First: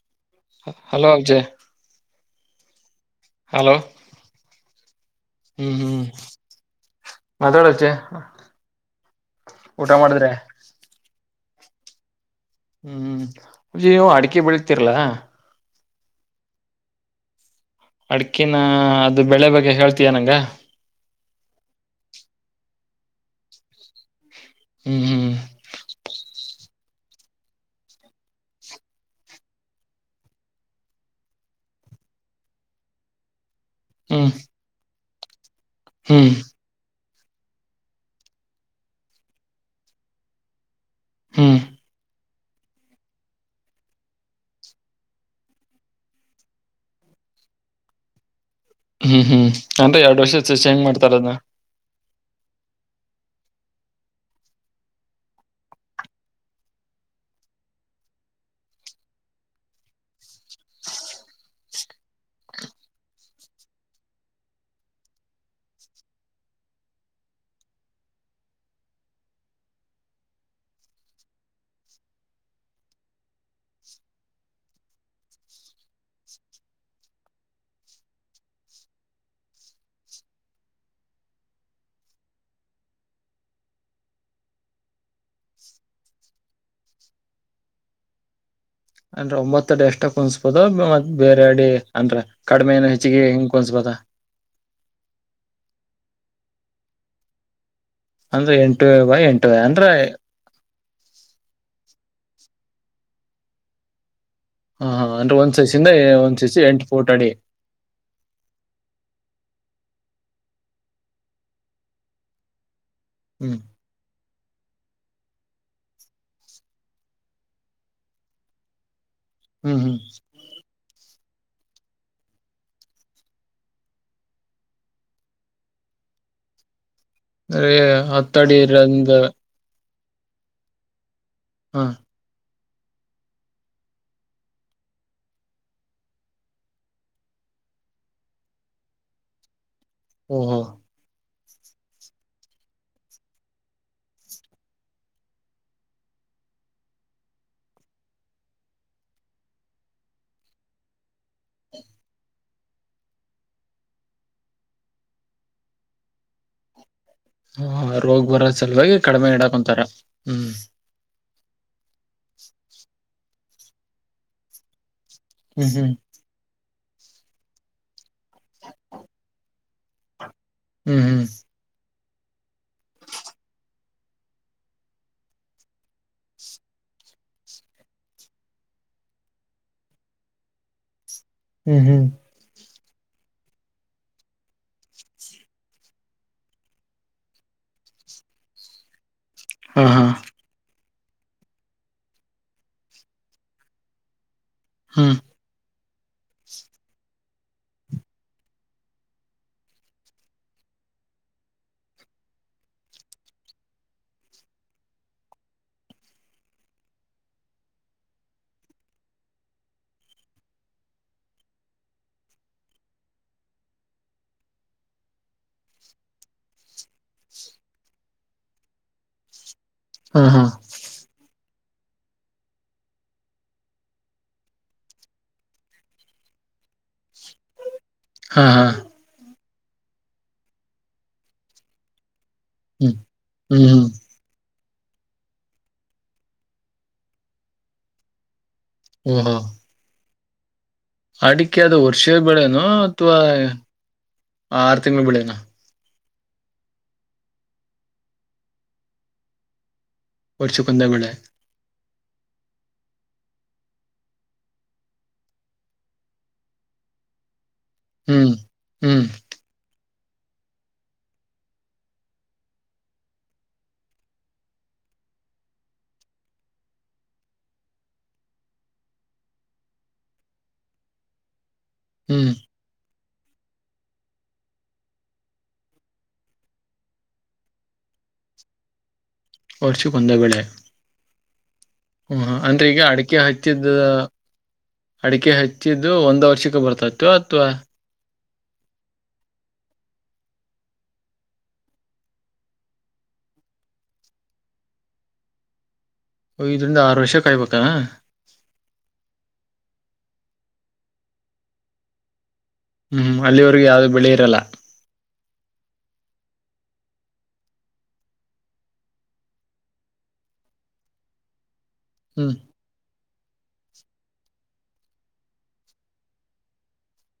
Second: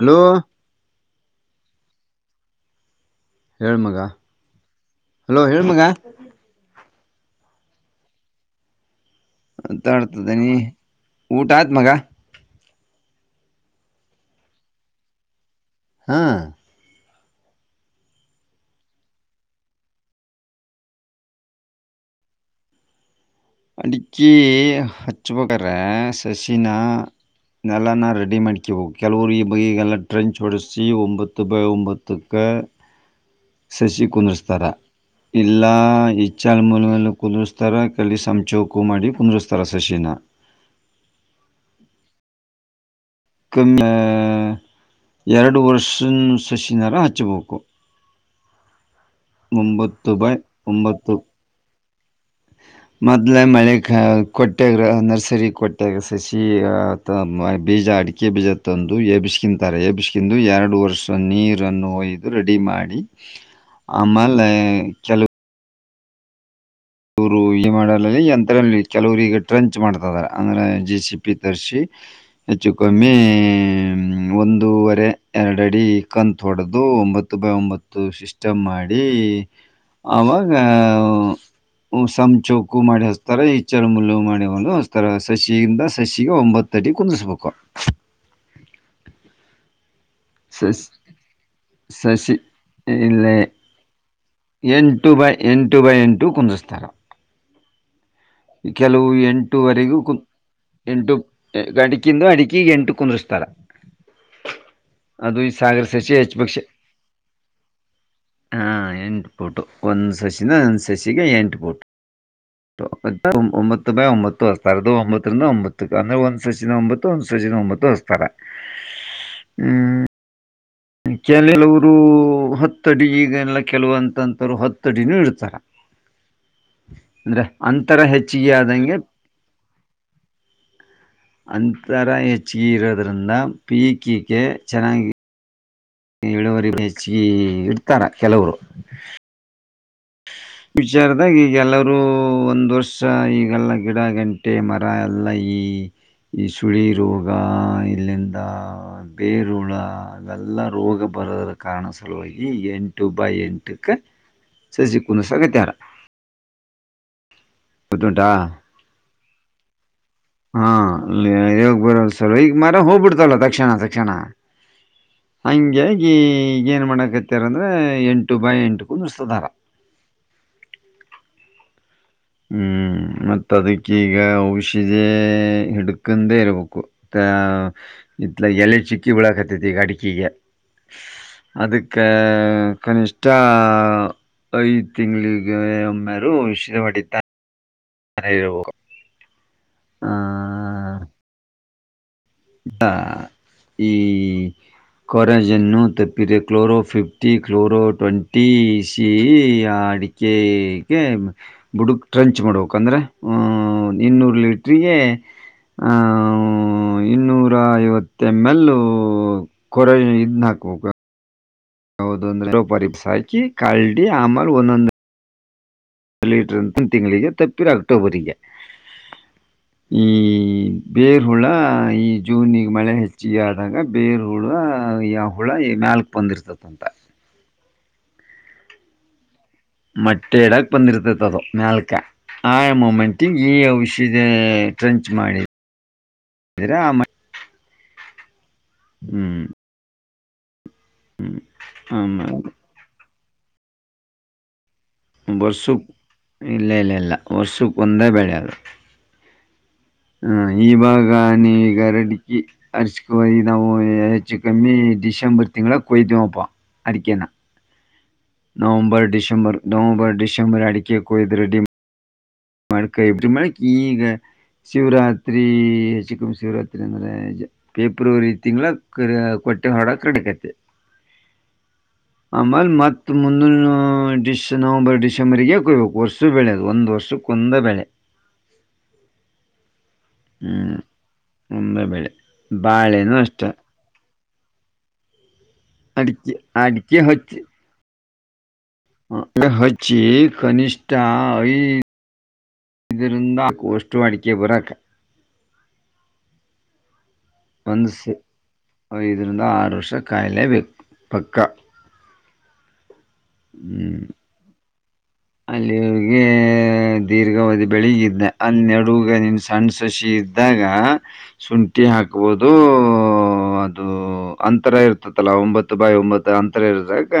Hello hello Ajay. Hello ಹೇಳ್ಮಗ hello ಹೇಳ್ಮಗಾ. ಮಾತಾಳಚೆ. ತಡ್ತದೀ ನೀ ಊಟಾತ್. ಮಗಾ. ಹ್ಮ್ ಜಯ್ ನೀವು ಅಡಿಕೆ ಬೆಳ್ತಿರ್ಲ. ಹಾ. ಅಡ್ಕಿನ ಅದು ಬೆಳೆ ಬಗ್ಗೆ ಹೇಳ್ತಯ ನಂಗ. ಅಡಿಕ್. ಕಿ ಹ್ಮ್ ಹ್ಮ್ ಹಚ್ಚಬೇಕರ ಸಸಿ. ಚ್ಚಿನ ನೆಲನ ರೆಡಿ ಮ್ಯಾಡ್ಕಬೇಕು ಕೆಲವರು ಈ ಬಗೆಗೆಲ್ಲ ಟ್ರೆಂಚ್ ಓಡಿಸಿ ಒಂಬತ್ತು ಬೈ ಒಂಬತ್ತಕ್ಕ. ಸಸಿ ಹ್ಮ್ ಕುಂದ್ರಸ್ತಾರ. ಇಲ್ಲಾ ಹ್ಮ್ ಹೆಚ್ಚಲ್ ಮೂಲ್. ರಸ್ತಾರ ಕಲ್ಲಿಸಾಮಚಒಕು ಮಾಡಿ ಪುಂದರುಸ್ತಾರ ಸಸಿನಾ. ಹ್ಮ್. ಕಮ್ಮ ಎರಡು ವರ್ಷನ್ ಸಸಿನರ ಹಚ್ಚಬೇಕು. ಹ್ಮ್ ಹ್ಮ್ ಅಂದ್ರೆ ಒಂಬತ್ತು ಎರಡು ಬೈ ವರ್ಷದ ಸಸಿ ಹೆಂಗ್ ಮಾಡ್ತಾರದನ್ನ. ಮೊದ್ಲ ಮಳೆ ಕೊಟ್ಟ್ಯಾಗ ನರ್ಸರಿ ಕೊಟ್ಟಾಗ ಸಸಿ ಬೀಜ ಅಡಿಕೆ ಬೀಜ ತಂದು ಎಬಿಸಕಿಂತಾರೆ ಎಬಿಸಕಂದು ಎರಡು ವರ್ಷ ನೀರನ್ನ ಒಯ್ದು ರೆಡಿ ಮಾಡಿ ಆಮಾಲೆ ಕೆಲವು. ಕೆಲವರು ಈ ಮಾಡಲ್ಲಲ್ಲಿ ಯಂಥರಲ್ಲಿ ಕೆಲವ್ರ ಈಗ ಟ್ರಂಚ್ ಮಾಡ್ತಾರೆ ಅಂದ್ರೆ ಜಿ ಸಿ ಪಿ ತರಿಸಿ ಹೆಚ್ಚು ಕಮ್ಮಿ ಒಂದೂವರೆ ಎರಡು ಅಡಿ ಕಂತ್ ಹೊಡೆದು ಒಂಬತ್ತು ಬೈ ಒಂಬತ್ತು ಸಿಸ್ಟಮ್ ಮಾಡಿ ಆವಾಗ. ಸಂಚೋಕು ಮಾಡಿ ಹಚ್ತಾರ ಈಚ್ಚಳ ಮುುಲ್ಲು ಮಾಡಿ ಒಂದು ಹಚ್ತಾರ ಸಸಿಿಯಿಂದ ಸಸಿಗೆ ಒಂಬತ್ತಟಿ ಕುುದಿಸ್ಬೇಕು ಅನ್್ರ ಒಂಬತ್ತತ್ತುಡ್ ಎಷ್ಟ ಕುನ್ಸ್ಬೋದ ಮತ್ ಬೇರೆ ಅಡಿ ಅಂದ್ರ ಸಸಿ ಕಡಿಮೆಏ ಹೆಚ್ಚಿಗೆ ಇಲ್ಲೇ ಹಿಂಗ್ ಕನ್ಸ್ಬೋದ ಎಂಟು ಬೈ ಎಂಟು ಬೈ ಎಂಟು ಕುಂದಸ್ಾರೆ ಅಂದ್ರೆ ಎಂಟು ಬ ಎಂಟು ಅಂದ್ರ ಎಂಟುವರೆಗೂ ಕುಂ ಎಂಟು ಅಡಕಿಂದು ಅಡಿಕಿ ಎಂಟು ಕುುದರಿಸಿಸ್ತಾರೆ ಹಾ ಹಾ ಅಂದ್ರೆ ಒಂದ್ ಸೈಜಂದ ಒಂದ್ ಹೆಚ್ಚಬೇಕ್ ಸೈಜ ಎಂಟು ಫೋರ್ಟ್ ಅಡಿ ಕೊಟ್ಟು ಒಂದು ಸಸಿನ ಒಂದು ಸಸಿಗೆ ಎಂಟು ಬಟ್ಟು ಟ್ಟು ಹ್ಮ್ ಒಂಬತ್ತು ಬೈ ಒಂಬತ್ತು ಅತ ರದುು ಒಂಬತ್ತರಿಂದ ಒಂಬತ್ತಕ್ಕೆ ಅಂದ್ರೆ ಒಂದು್ ಸಸಿನ ಒಂಬತ್ತು ಒಂದು್ ಸಸಿನ ಒಂಬತ್ತು ಹೊಸ್ತರ ಹ್ಮ್ ಹ್ಮ್ ಕೆಲಲವರು ಹತ್ತ ಅಡಿ ಈಗಲ್ಲ ಕೆಲವಂತಂತರು ಹತ್ತ ಅಡಿನೂ ಇಡ್ತಾರೆ ಅ್ರ ಅತ್ತಡಿ ಆದಂಗೆ ರಂದ ಅಂತರ ಹೆಚ್ಚು ಚೀ ಇರೋದ್ರಿಂದ ಪೀಕಿಗೆ ಚೆನ್ನಾಗಿ ಇಳುವರಿ ಹೆಚ್ಚಗಿ ಇಡ್ತಾರ ಕೆಲವರು ಓಹೋ ವಿಚಾರದಾಗಿ ಈಗೆಲ್ಲರೂ ಒಂದು ವರ್ಷ ಈಗೆಲ್ಲ ಗಿಡ ಗಂಟೆ ಮರ ಎಲ್ಲ ಈ ಈ ಸುಳಿ ರೋಗ ಇಲ್ಲಿಂದ ಬೇರುಳ ಎಲ್ಲ ರೋಗ ಬರದರ ಕಾರಣ ಸಲುವಾಗಿ ಎಂಟು ಬೈ ಎಂಟಕ್ಕೆ ಸಜ ಕಿಸ ಸಾವಗ ತರ ಹಾ ರೋಗ್ ಬರ ಅಲ್ವ ಕಡಿಮೆ ಇಡಾಕ್ೊಂತಾರ ಹ್ಮ್ ಇಲ್ಲ ಯಾಗ ಬರ ಸಲ ಈಗ ಮಾರ ಹೋಗ್ಬಿಡ್ತಲ್ಲ ತಕ್ಷಣ ತಕ್ಷಣ ಹ್ಮ್ ಹಗೆಾಗಿ ಏನು ಮಾಡಕತ್ತಾರ ಅಂದ್ರೆ ಎಂಟು ಎು ಬಾಯ ಎಂಟುಕೂ ನಿಸಧರ ಹ್ಮ್ ಹ್ಮ್ ಹ್ಮ್ ಮತ್ತ ಅದಕ್ಕೀಗ ಔಷಧಿ ಹಿಡ್ಕಂದೆ ಇರ್ಬೇಕು ಅ ಇತ್ಲ ಎಲೆ ಚಿಕ್ಕಿ ಬಿಳಕತ್ತತಿ ಈಗ ಅಡಿಕಿಗೆ ಹ್ಮ್ ಹ್ಮ್ ಹ್ಮ್ ಅದಕ್ಕೆ ಕನಿಷ್ ಐದು ತಿಂಗ್ಳಿಗೆ ಅಮ್ಮಾರ ಇಷ ಪಡಿ [inaudible] ನಾನ ಎದುಬೋಗ ಹಾ ಹಾ ಾ ಈ ಹ್ಮ್ ಕೊಾರ ಜ ತಪ್ಪಿದರೆ chloro fifty chloro twenty C ಆ ಅಡಿಕೆಗೆ ಬುಡುಕ್ ಟ್ರಂಚ್ ಮಾಡ್ಬೇಕಂದ್ರೆ ಇನ್ನೂರು ಲೀಟ್ರಿಗೆ ಇನ್ನೂರ ಐವತ್ತ ಎಂ ಎಲ್ ಕೊರೆ ಇದ್ನ್ನ ಹಾಕ್ಬೇಕ ಯಾದೊಂದ್ರೆ ಡೋಪರಿಪ್ಸ್ ಹಾಕಿ ಕಲ್ಡಿ ಆಮೇಲೆ ಒಂದೊಂದ ಲೀಟರ್ ತಿಂಗಳಿಗೆ ತಪ್ಪೀರ ಅಕ್ಟೋಬರ್ರಿಗೆ ಈ ಹಾ ಹಾ ಬೇರ್ ಹುಳ ಈ ಜೂನ್ಗೆ ಮಳೆ ಹೆಚ್ಚಿಗೆ ಆದಾಗ ಬೇರ್ ಹುಳ ಈ ಆ ಹುಳ ಮ್ಯಾಲಕ್ ಬಂದಿರ್ತಂತ ಹಾ ಹಾ ಮಟ್ಟೆ ಇಡಕ್ ಬಂದಿರ್ತೈತಿ ಅದು ಮ್ಯಾಲ್ಕ ಆ ಹ್ಮ್ ಮೊಮೆಂಟಿಗಿ ಹ್ಮ್ ಈ ಹ್ಮ್ ಔಷಧ ಫ್ರೆಂಚ್ ಮಾಡಿ ತಿರಾ ಮ ಹ್ಮ ಹಾ ಹ್ಮ್ ಅಡಿಕೆ ಅದು ವರ್ಷ ಆಮೇಲೆ ಬೆಳೆನೋ ತ್ವಾ ಆರ್ ಬರ್ಷು ಇಲ್ಲ ಇಲ್ಲ ಇಲ್ಲ ವರ್ಷಕ್ಕೆ ಒಂದೇ ಬೆಳೆ ಹ್ಮ ಈ ವರ್ಷಕ್ಕೊಂದೇ ಭಾಗ ಬೆಳೆ ನೀ ಈಗ ರೆಡ್ಗಿ ಅರ್ ಇವಾಗ ಈ ನಾವು ಹೆಚ್ಚು ಕಮ್ಮಿ ಡಿಸೆಂಬರ್ ತಿಂಗ್ಳಾಗ ಕೊಯ್ತೀವಪ್ಪ ಅಡಿಕೆ ನಾ ಹ್ಮ್ ನವಂಬರ್ ಹ್ಮ್ ಡಿ ಡಿಸೆಂಬರ್ ನವಂಬರ್ ಡಿಸೆಂಬರ್ ಅಡಿಕಿಯ ಕೊಯ್ದ ರೆೆಡಿ ಮಾಡಿ ಕೈ ಇಟ್ಟ ಮಳಕ ಈಗ ಶಿವರಾತ್ರಿ ಹೆಚ್ಚುಕಮ್ಮಿ ಶಿವರಾತ್ರಿ ಅಂದ್ರೆ ಫೆಬ್ರವರಿ ತಿಂಗಳ ಕೊಟ್ಟೆ ಹೊರಡಕ್ ರಡಿ ಅಕ್ಕತಿ ಹ್ಮ್ ಆಮೇಲೆ ಮತ್ತ ಮುಂದುನ್ವೂ ಡಿಶ್ ನವಂಬರ್ ಡಿಸೆಂಬರ್ಗೆ ಕೊ ಒಂದ ವರ್ಷ ಬೆಳದು ಒಂದ್ ವರ್ಷ ಕುಂದಬೆಳೆ ಹೌದು [unintelligible] ರ್ಷಕ್ಕೊಂದ ಬೆಳೆ ಒಂದೇ ಬೆಳೆ ಹ್ಮ ಹಾ ಅಂದ್ರೆ ಈಗ ಬಾಳೆನೂ ಅಡಿಕೆ ಅಷ್ಟ ಹಾಕಿದ್ದ ಅಡಿಕೆ ಹ ಚ್ಚಿದ್ದು ಒಂದ ಅಡಿಕೆ ವರ್ಷಕ್ಕೆ ಬರ್ತತೋ ಅಥವಾ ಅದ ಹಚ್ಚಿ ಕನಿಷ್ಠ ಐದರಿಂದ ವಸ್ಟೂ ಅಡಿಕೆ ಬರಾಕ ಐದರಿಂದ ಆರು ವರ್ಷ ಕಾಯ್ಬೇಕಾ ಐದರಿಂದ ಆರು ವರ್ಷ ಕಾಯಿಲೆ ಬೇಕು ಪಕ್ಕ ಹ್ಮ್ ಅಲ್ಲಿ ವರ್ಗ ಯಾವ್ದು ಹ್ಮ್ ಬೆಳಿ ಇರಲ್ಲ ಅಲ್ಲಿ ಅವಗೆ ದೀರ್ಘಾವಧಿ ಬೆಳಿಗಿದ್ದ ಅಲ್ಲಿೆ ನಡೂವ್ಗ ನಿನ್ ಸಣ್ಣ್ ಸೊಸಿ ಇದ್ದಾಗ ಶುಂಠ್ ಠೀ ಹ್ಮ್ ಹಾಕಬೋದು ಅದು ಅಂತರ ಇರ್ತದಲ್ಲ ಒಂಬತ್ತು ಬೈ ಒಂಬತ್ತು ಅಂತರ ಇರದಾಗ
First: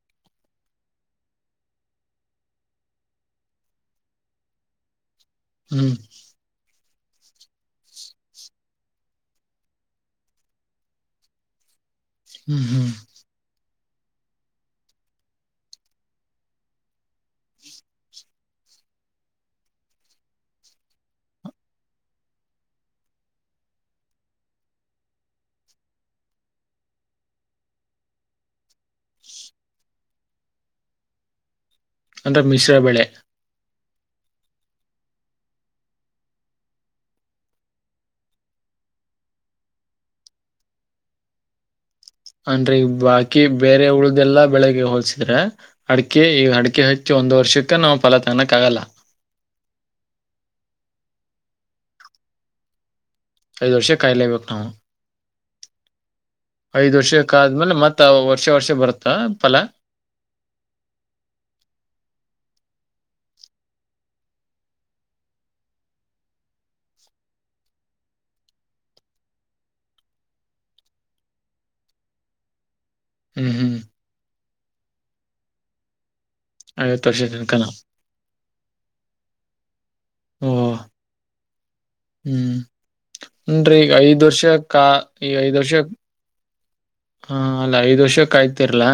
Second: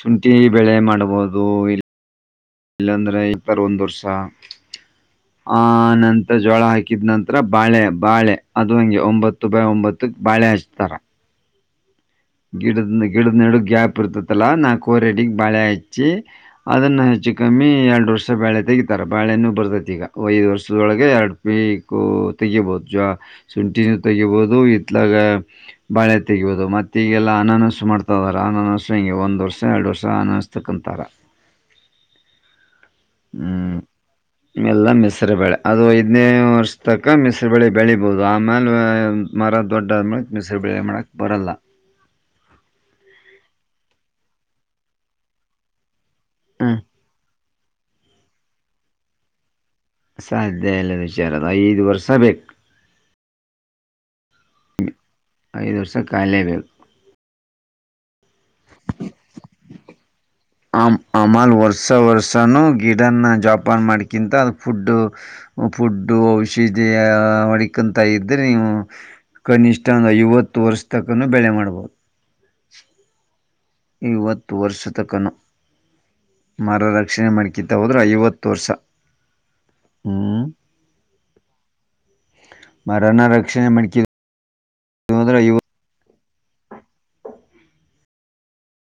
ಶುಂಠಿ ಬೆಳೆ ಮಾಡ್ಬೋದು ಇಲ್ ಇಲ್ಲಾಂದ್ರೆ ಇಬರ್ ಒಂದು ವರ್ಷ ಹ್ಮ್ ಆನಂತ್ರ ಜೋಳ ಹಾಕ್ ಹಾಕಿದ ನಂತರ ಬಾಳೆ ಬಾಳೆ ಅದು ಹಂಗೆ ಒಂಬತ್ತು ಬೈ ಒಂಬತ್ತಕ್ ಬಾಳೆ ಹಚ್ತಾರ ಹ್ಮ್ ಹ್ಮ್ ಗಿಡದ ಗಿಡದ ನಿಡ ಗ್ಯಾಪ್ ಬರ್ತತಲ್ಲ ನಾ ಕೋರೆಡಿಗೆ ಬಾಳೆ ಹಚ್ಚಿ ಅದನ್ನು ಹೆಚ್ಚು ಕಮ್ಮಿ ಎರಡು ವರ್ಷ ಬಾಳೆ ತೆಗೀತಾರೆ ಬಾಳೆನೂ ಬರ್ತತಿ ಈಗ ಐದು ವರ್ಷದೊಳಗೆ ಎರಡು ಪೀಕು ತೆಗಿಬೋದು ಜ ಶುಂಠಿನೂ ತೆಗಿಬೋದು ಇತ್ಲಾಗ ಬಾಳೆ ತೆಗಬೋದು ಮತ್ತುತ್ತ ೀಗೆಲ್ಲ ಅನಾನಸು ಮಾಡ್ತಾ ಇದಾರೆ ಅನಾನಸು ಹಿಂಗೆ ಒಂದು ವರ್ಷ ಎರಡು ವರ್ಷ ಅನನಿಸ್ತಕಂತಾರೆ ಅಂದ್ರ ಮಿಶ್ರ ಬೆಳೆ ಹ್ಮ್ ಎಲ್ಲ ಮೆಸರುಬಳೆ ಅದು ಐದ್ನೇ ವರ್ಷ ತಕ ಮೆಸರು ಬಳೆ ಬೆಳಿಬೋದು ಆಮೇಲೆ ಮರ ದೊಡ್ಡ ಆದ್ಮೇಲೆ ಮೆಸರು ಬೆಳೆ ಮಾಡಕ್ ಬರಲ್ಲ ಅನ್್ರೀ ಬಾಕಿ ಬೇರೆ ಉಳ್ದಲ್ಲಾ ಬೆಳಿಗ್ಗೆ ಹೋಲ್ಸಿದ್ರೆ ಅಡಿಕೆ ಈ ಅಡಿಕೆ ಹಚ್ಚಿ ಒಂದು್ ವರ್ಷ ಕ್ಕ ನಾವು ಫಲ ತಾನಕ್ಕ ಆಗಲ್ಲ ಸಾಧ್ಯ ಅಲ್ಲ ವಿಚಾರದ ಐದು ವರ್ಷ ಬು ದರ್ಶ ಕಾಯಲಬೇಕ ನಾವು ಐದು ವರ್ಷ ಕಾಯಲೇಬೇಕು ಐದು ವರ್ಷೆ ಕ ಅ್ಮೇಲೆ ಮತ್ತ ವರ್ಷ ವರ್ಷ ಬರುತ್ತಾ ಫಲ ಆಮ್ ಆಮಲ್ ವರ್ಷ ವರ್ಸಾನೂ ಗಿಡನ್ನ ಜಾಪನ್ ಮಾಡಕಿಂತ ಅ ಫುಡ್ಡು ಫುಡ್ಡು ಔಷಧಿಯ ಅಡಿಕಂತ ಇದ್ರೆ ನೀವು ಕನಿಷ್ ಒಂದ್ ಐವತ್ತು ವರ್ಷ ತಕನುೂ ಬೆಳೆ ಮಾಡ್ಬೋದು ಹ್ಮ್ ಹ್ಮ್ ಇವತ್ತು ತುವರ್ರಿಸತಕನ ಮರ ಐವತ್ ವರ್ಷ ರಕ್ಷಣೆ ತನಕನ ಮಾಡ್ಕಿದ್ದ ಹೋದ್ರೆ ಐವತ್ತು ವರ್ಷ ಹ್ಮ ಓ ಹ್ಮ್ ರಕ್ಷಣೆ ನ್ರಿ ಮಾಡ್ಕಿ ಐದ್ ವರ್ಷ ಕಾ ಈ ಹೋದ್ರೆ ಐವ ಐದುರ್ಷ ಹಾ ಅಲ್ಲ ಐದ್ ವರ್ಷಕ್ಕಾಯ್ತಿರ್ಲಾ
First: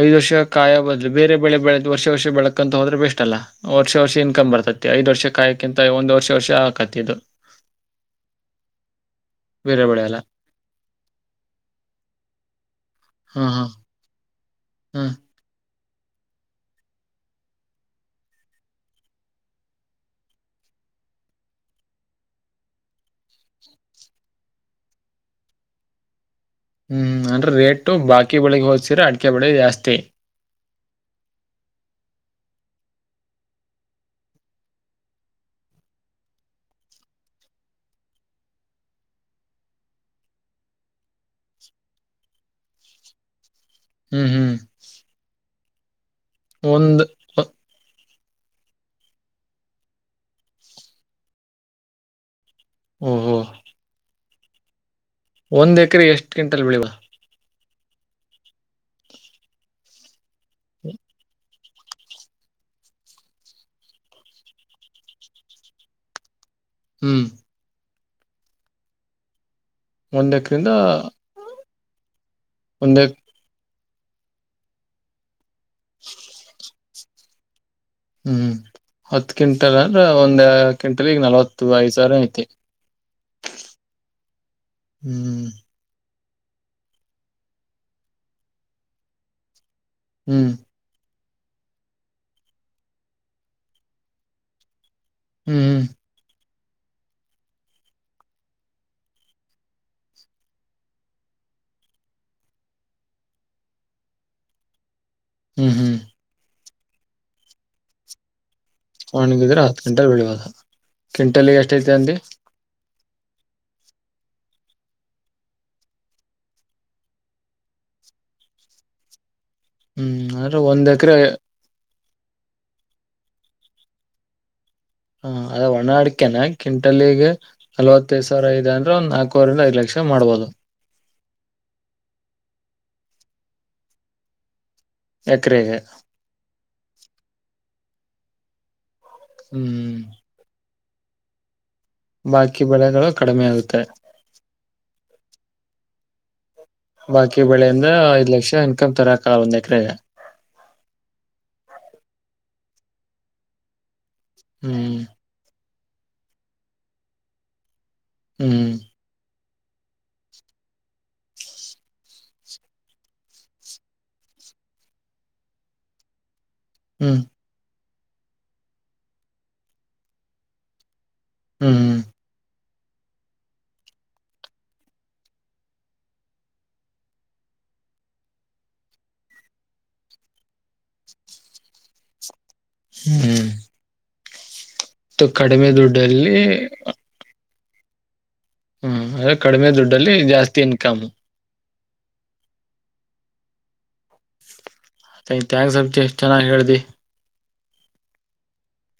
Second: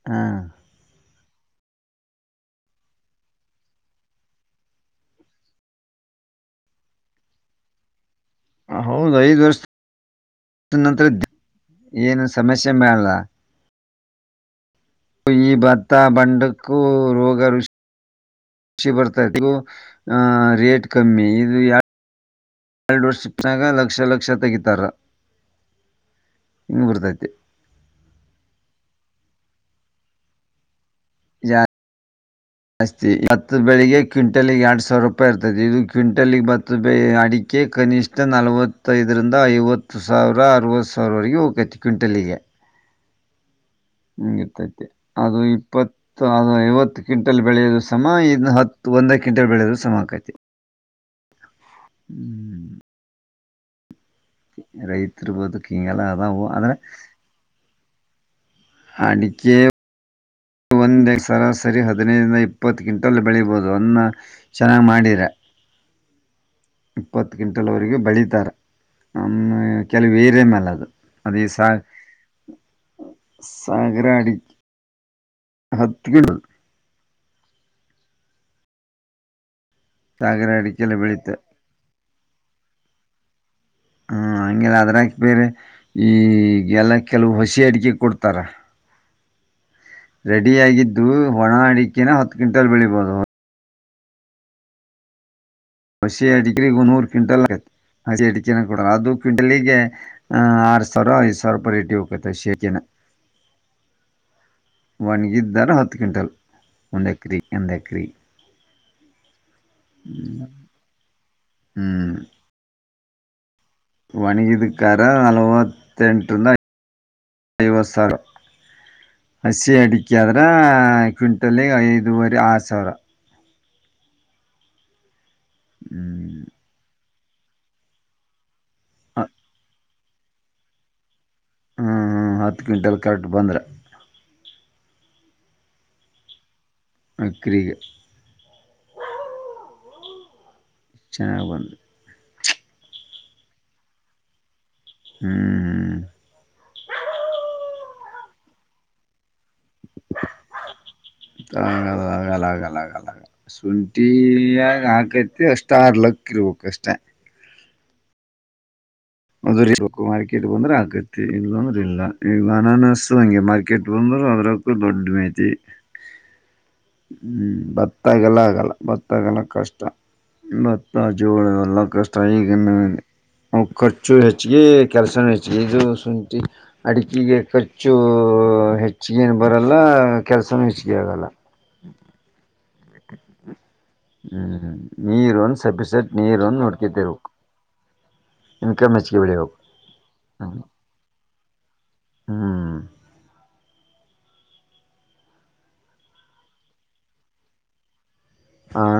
ಐದು ಹ ವರ್ಷ ಕಾಯ ಬದ ಬೇರೆ ಬೆಳಿ ಬೆಳತ್ ವರ್ಷ ವರ್ಷ ಬೆಳಕಂತ ಹೋದ್ರೆ ಬೆಸ್ಟ್ ಅಲ್ಲ ವರ್ಷ ವರ್ಷ ಇನ್ಕಮ್ ಬರ್ತೈತಿ ಐ್ ವರ್ಷ ಕಾಯಕ್ಕಿಂತ ಒಂದ್ ವರ್ಷ ವರ್ಷ ಆಾಕತಿ ಇದು ಹೌದು ಐದ್ ವರ್ಷ ಬೇರೆ ಬೆಳೆ ಎಲ್ಲ ನಂತರ ಇದ್ದ ಏನು ಸಮಸ್ಯೆ ಮೇಲ್ಲ ಹಾ ಹಾ ಹಾ ಈ ಬತ ಬಂಡಕ್ಕೂ ರೋಗ ಋಷಿ ರುಿ ಬರ್ತದು ರೇಟ್ ಕಮ್ಮಿ ಇದು ಎರಡು ವರ್ಷಾಗ ಲಕ್ಷ ಲಕ್ಷ ತೆಗಿತಾರ ಹಿಂಗ್ ಹ್ಮ್ ಬರ್ತೈತಿ ಅಂದ್ರೆ ರೇಟ್ ಬಾಕಿ ಬೆಳಿಗ್ ಹೋದ್ತೀರ ಅಡ್ ಕೆಬಡೆ ರಸ್ತೆ ಜಾ ಜಾಸ್ತಿ ಹತ್ತು ಬೆಳಿಗ್ಗೆ ಕ್ವಿಂಟಲಗೆ ಎರಡು ಸಾವಿರ ರೂಪಾಯಿ ಇರ್ತೈತಿ ಇದು ಕ್ವಿಂಟಲಗೆ ಹತ್ತು ಬೆಳ ಅಡಿಕೆ ಕನಿಷ್ಠ ನಲ್ವತ್ತೈದರಿಂದ ಐವತ್ತು ಸಾವಿರ ಅರವತ್ತು ಸಾವಿರವರೆಗೆ ಹೋಗಕೈತಿ ಕ್ವಿಂಟಲಿಗೆ ಹ್ಮ್ ಹ ಹ್ಮ್ ಇರ್ತೈತಿ ಅದು ಈ ಪತ್ ಅದು ವತ್ತು ಒಂದ್ ಕ್ವಿಂಟಲ್ ಬೆಳೆಯೋದು ಸಮ ಇನ್ನು ಹತ್ತು ಒಂದ ಕ್ಂಟಲ್ ಬೆಳೆದ್ರರು ಸಮಮಕೈತಿ ಹ್ಮ ಹಓ ಹ್ಮ ರೈತ ತಿರುಪೋದಕ್ಕೀಂಗಲ್ಲ ಅ ಎಷ್ಟ್ ಹ ಕ್ವಿಂಟಲ್ ಅನ್ನ ಬೆಳಿವ ಅಡಿಕೆ ಒಂದು [unintelligible] ಸರಿ ಹದಿನೈದರಿಂದ ಇಪ್ಪತ್ತು ಕ್ವಿಂಟಲ್ ಬೆಳೀಬೋದು [unintelligible] ಚೆನ್ನಾಗಿ ಮಾಡಿರ ಹ್ಮ್ ಇಪ್ಪತ್ತು ಕ್ವಿಂಟಲ್ ವರಿಗೆ ಬೆಳತಾರೆ ನಮ್ಮ ಕೆಲವು ಒಂದ್ [unintelligible] ಒಂದು [unintelligible] ಹತ್ತು [unintelligible] ಹ್ಮ್ ಹತ್ತು ಅಂದ್ರ ಒಂದ್ ಸಾಗರ ಅಡಿಕೆ ಎಲ್ಲ ಕ್ವಿಂಟಲ್ಗೆ ಬೆಳೀತಾರೆ ನಲವತ್ತು ಐದ್ ಸಾವಿರ ಐತೆ ಹಂಗೆಲ್ಲ ಅದ್ರಾಗ ಬೇರೆ ಹ್ಮ್ ಈಗೆಲ್ಲ ಕೆಲವು ಹಸಿ ಅಡಿಕೆ ಕೊಡ್ತಾರೆ ಹ್ಮ್ ರೆಡಿ ಆಗಿದ್ದು ಒಣ ಅಡಿಕೆನ ಹತ್ತು ಕ್ವಿಂಟಲ್ ಬೆಳಿಬೋದು ಹ್ಮ್ ಹ್ಮ್ ಹಸಿ ಅಡಿಕೆ ನೂರು ಕ್ವಿಂಟಲ್ ಆಗುತ್ತೆ [unintelligible] ಅದು ಕ್ವಿಂಟಲಗೆ ಆರು ಸಾವಿರ ಐದ್ ಸಾವಿರ ರೇಟಿಗೆ ಹೋಗುತ್ತೆ ಹಸಿ ಆಡಿಕೆನೆ ಹ್ಮ್ ಒಣಗಿದ್ದಾರೆ ಹತ್ತು ಹ್ಮ್ ಕ್ವಿಂಟಲ್ ಒಂದೇಕ್ರಿ ಒಂದೇಕ್ರಿ ಒಣಗಿದರ ಕ್ವಿಂಟಲ್ ಬೆಳಿಬೋದು ಕ್ವಿಂಟಲ್ಗೆ ಎಷ್ಟ ಐತಿ ಹ್ಞೂ ಅಂದರ ಒಣಗಿದ ಕಾದ್ರ ನಲವತ್ತೆಂಟು ಸಾವಿರದಿಂದ ಐವತ್ತು ಸಾವಿರ. ಹಸಿ ಅಡಿಕೆ ಹ್ಮ್ ಆದ್ರ ಅಂದ್ರೆ ಒಂದ್ ಎಕರೆ ಕ್ವಿಂಟಲ್ಗೆ ಐದು ಐದುವರಿ ಆರು ಸಾವಿರ ಹಾ ಅದ ಒಣ ಅಡಿಕ್ಯಾನ ಹ್ಞೂ ಕಿಂಟಲ್ಲಿಗೆ ನಲವತ್ತು ಐದು ಸಾವಿರ ಇದೆ ನಾಲ್ಕುವರೆ ಐದು ಲಕ್ಷ ಮಾಡ್ಬೋದು ಹ್ಮ ಹತ್ತು ಕ್ವಿಂಟಲ್ ಕರೆಕ್ಟ್ ಬಂದ್ರೆ ಎಕ್ರೇಗೆ ಎಕರೆಗೆ ಹ್ಮ್ ಚೆನ್ನಾಗಿ ಬಂದ್ರೆ ಬಾಕಿ ಬೆಳೆಗಳು ಕಡಿಮೆ ಆಗುತ್ತೆ ಹ್ಮ್ ಹ್ಮ ಬಾಕಿ ಬೆಳೆ ಅಂದ್ರ ಐದ ಲಕ್ಷ ಇನ್ಕಮ್ ತರಕ್ ಒಂದು ಎಕರೆಗೆ ಅಗಲ್ ಅಗಲ್ ಅಗಲ್ ಆಗಲ್ಲ ಸುಲ್ ಹ್ಮ್ [unintelligible] ಲಕ್ ಇರ್ಬೇಕಷ್ಟೆ. ಹ್ಮ್ [unintelligible] ಇರ್ಬೇಕು ಮಾರ್ಕೆಟ್ ಬಂದ್ರೆ ಆಕತಿ ಇಲ್ಲ ಅಂದ್ರ ಇಲ್ಲ ಈಗ ಅನನ್ನಿಸಸ ಹಂಗೆ ಮಾರ್ಕೆಟ್ ಬಂದ್ರರು ಅದ್ರಕ್ಕೂ ದೊಡ್ಡ ಮೇತಿ. ಹ್ಮ್ ಬತ್ [unintelligible] ಜೋಳ ಎಲ್ಲ ಹ್ಮ್ ಕಷ್ಟ ಈಗಿನ [unintelligible] ಖರ್ಚು ಹೆಚ್ಚಿಗೆ ಕೆಲಸ ಹೆಚ್ಚಿಗೆ ಇದು ಶುಂಠಿ ಅಡಿಕೆಗೆ ಖರ್ಚು ಊ ಹೆಚ್ಚಿಗೆೇನು ಬರಲ್ಲ ಕೆಲಸನ ಹೆಚ್ಚಿಗೆ ಆಗಲ್ಲ. ಹ್ಮ್ [unintelligible] ನೀರು ಒಂದ್ ಕಡಿಮೆ [unintelligible] ದುಡ್ಡಲ್ಲಿ ನಿರೊಂದ್ ನೋಡ್ಕೆಂತಿರಬೇಕು. ಹ್ಮ [unintelligible] ಕಡಿಮೆ ದುಡ್ಡಲ್ಲಿ ಜಾಸ್ತಿ ಇನ್ಕಮ್. ಹ್ಮ್ ಥ್ಯಾಂಕ್ಸ್ [unintelligible] ಚೆನ್ನಾಗ್ ಹೇಳ್ದಿ. ಹ್ಹಾ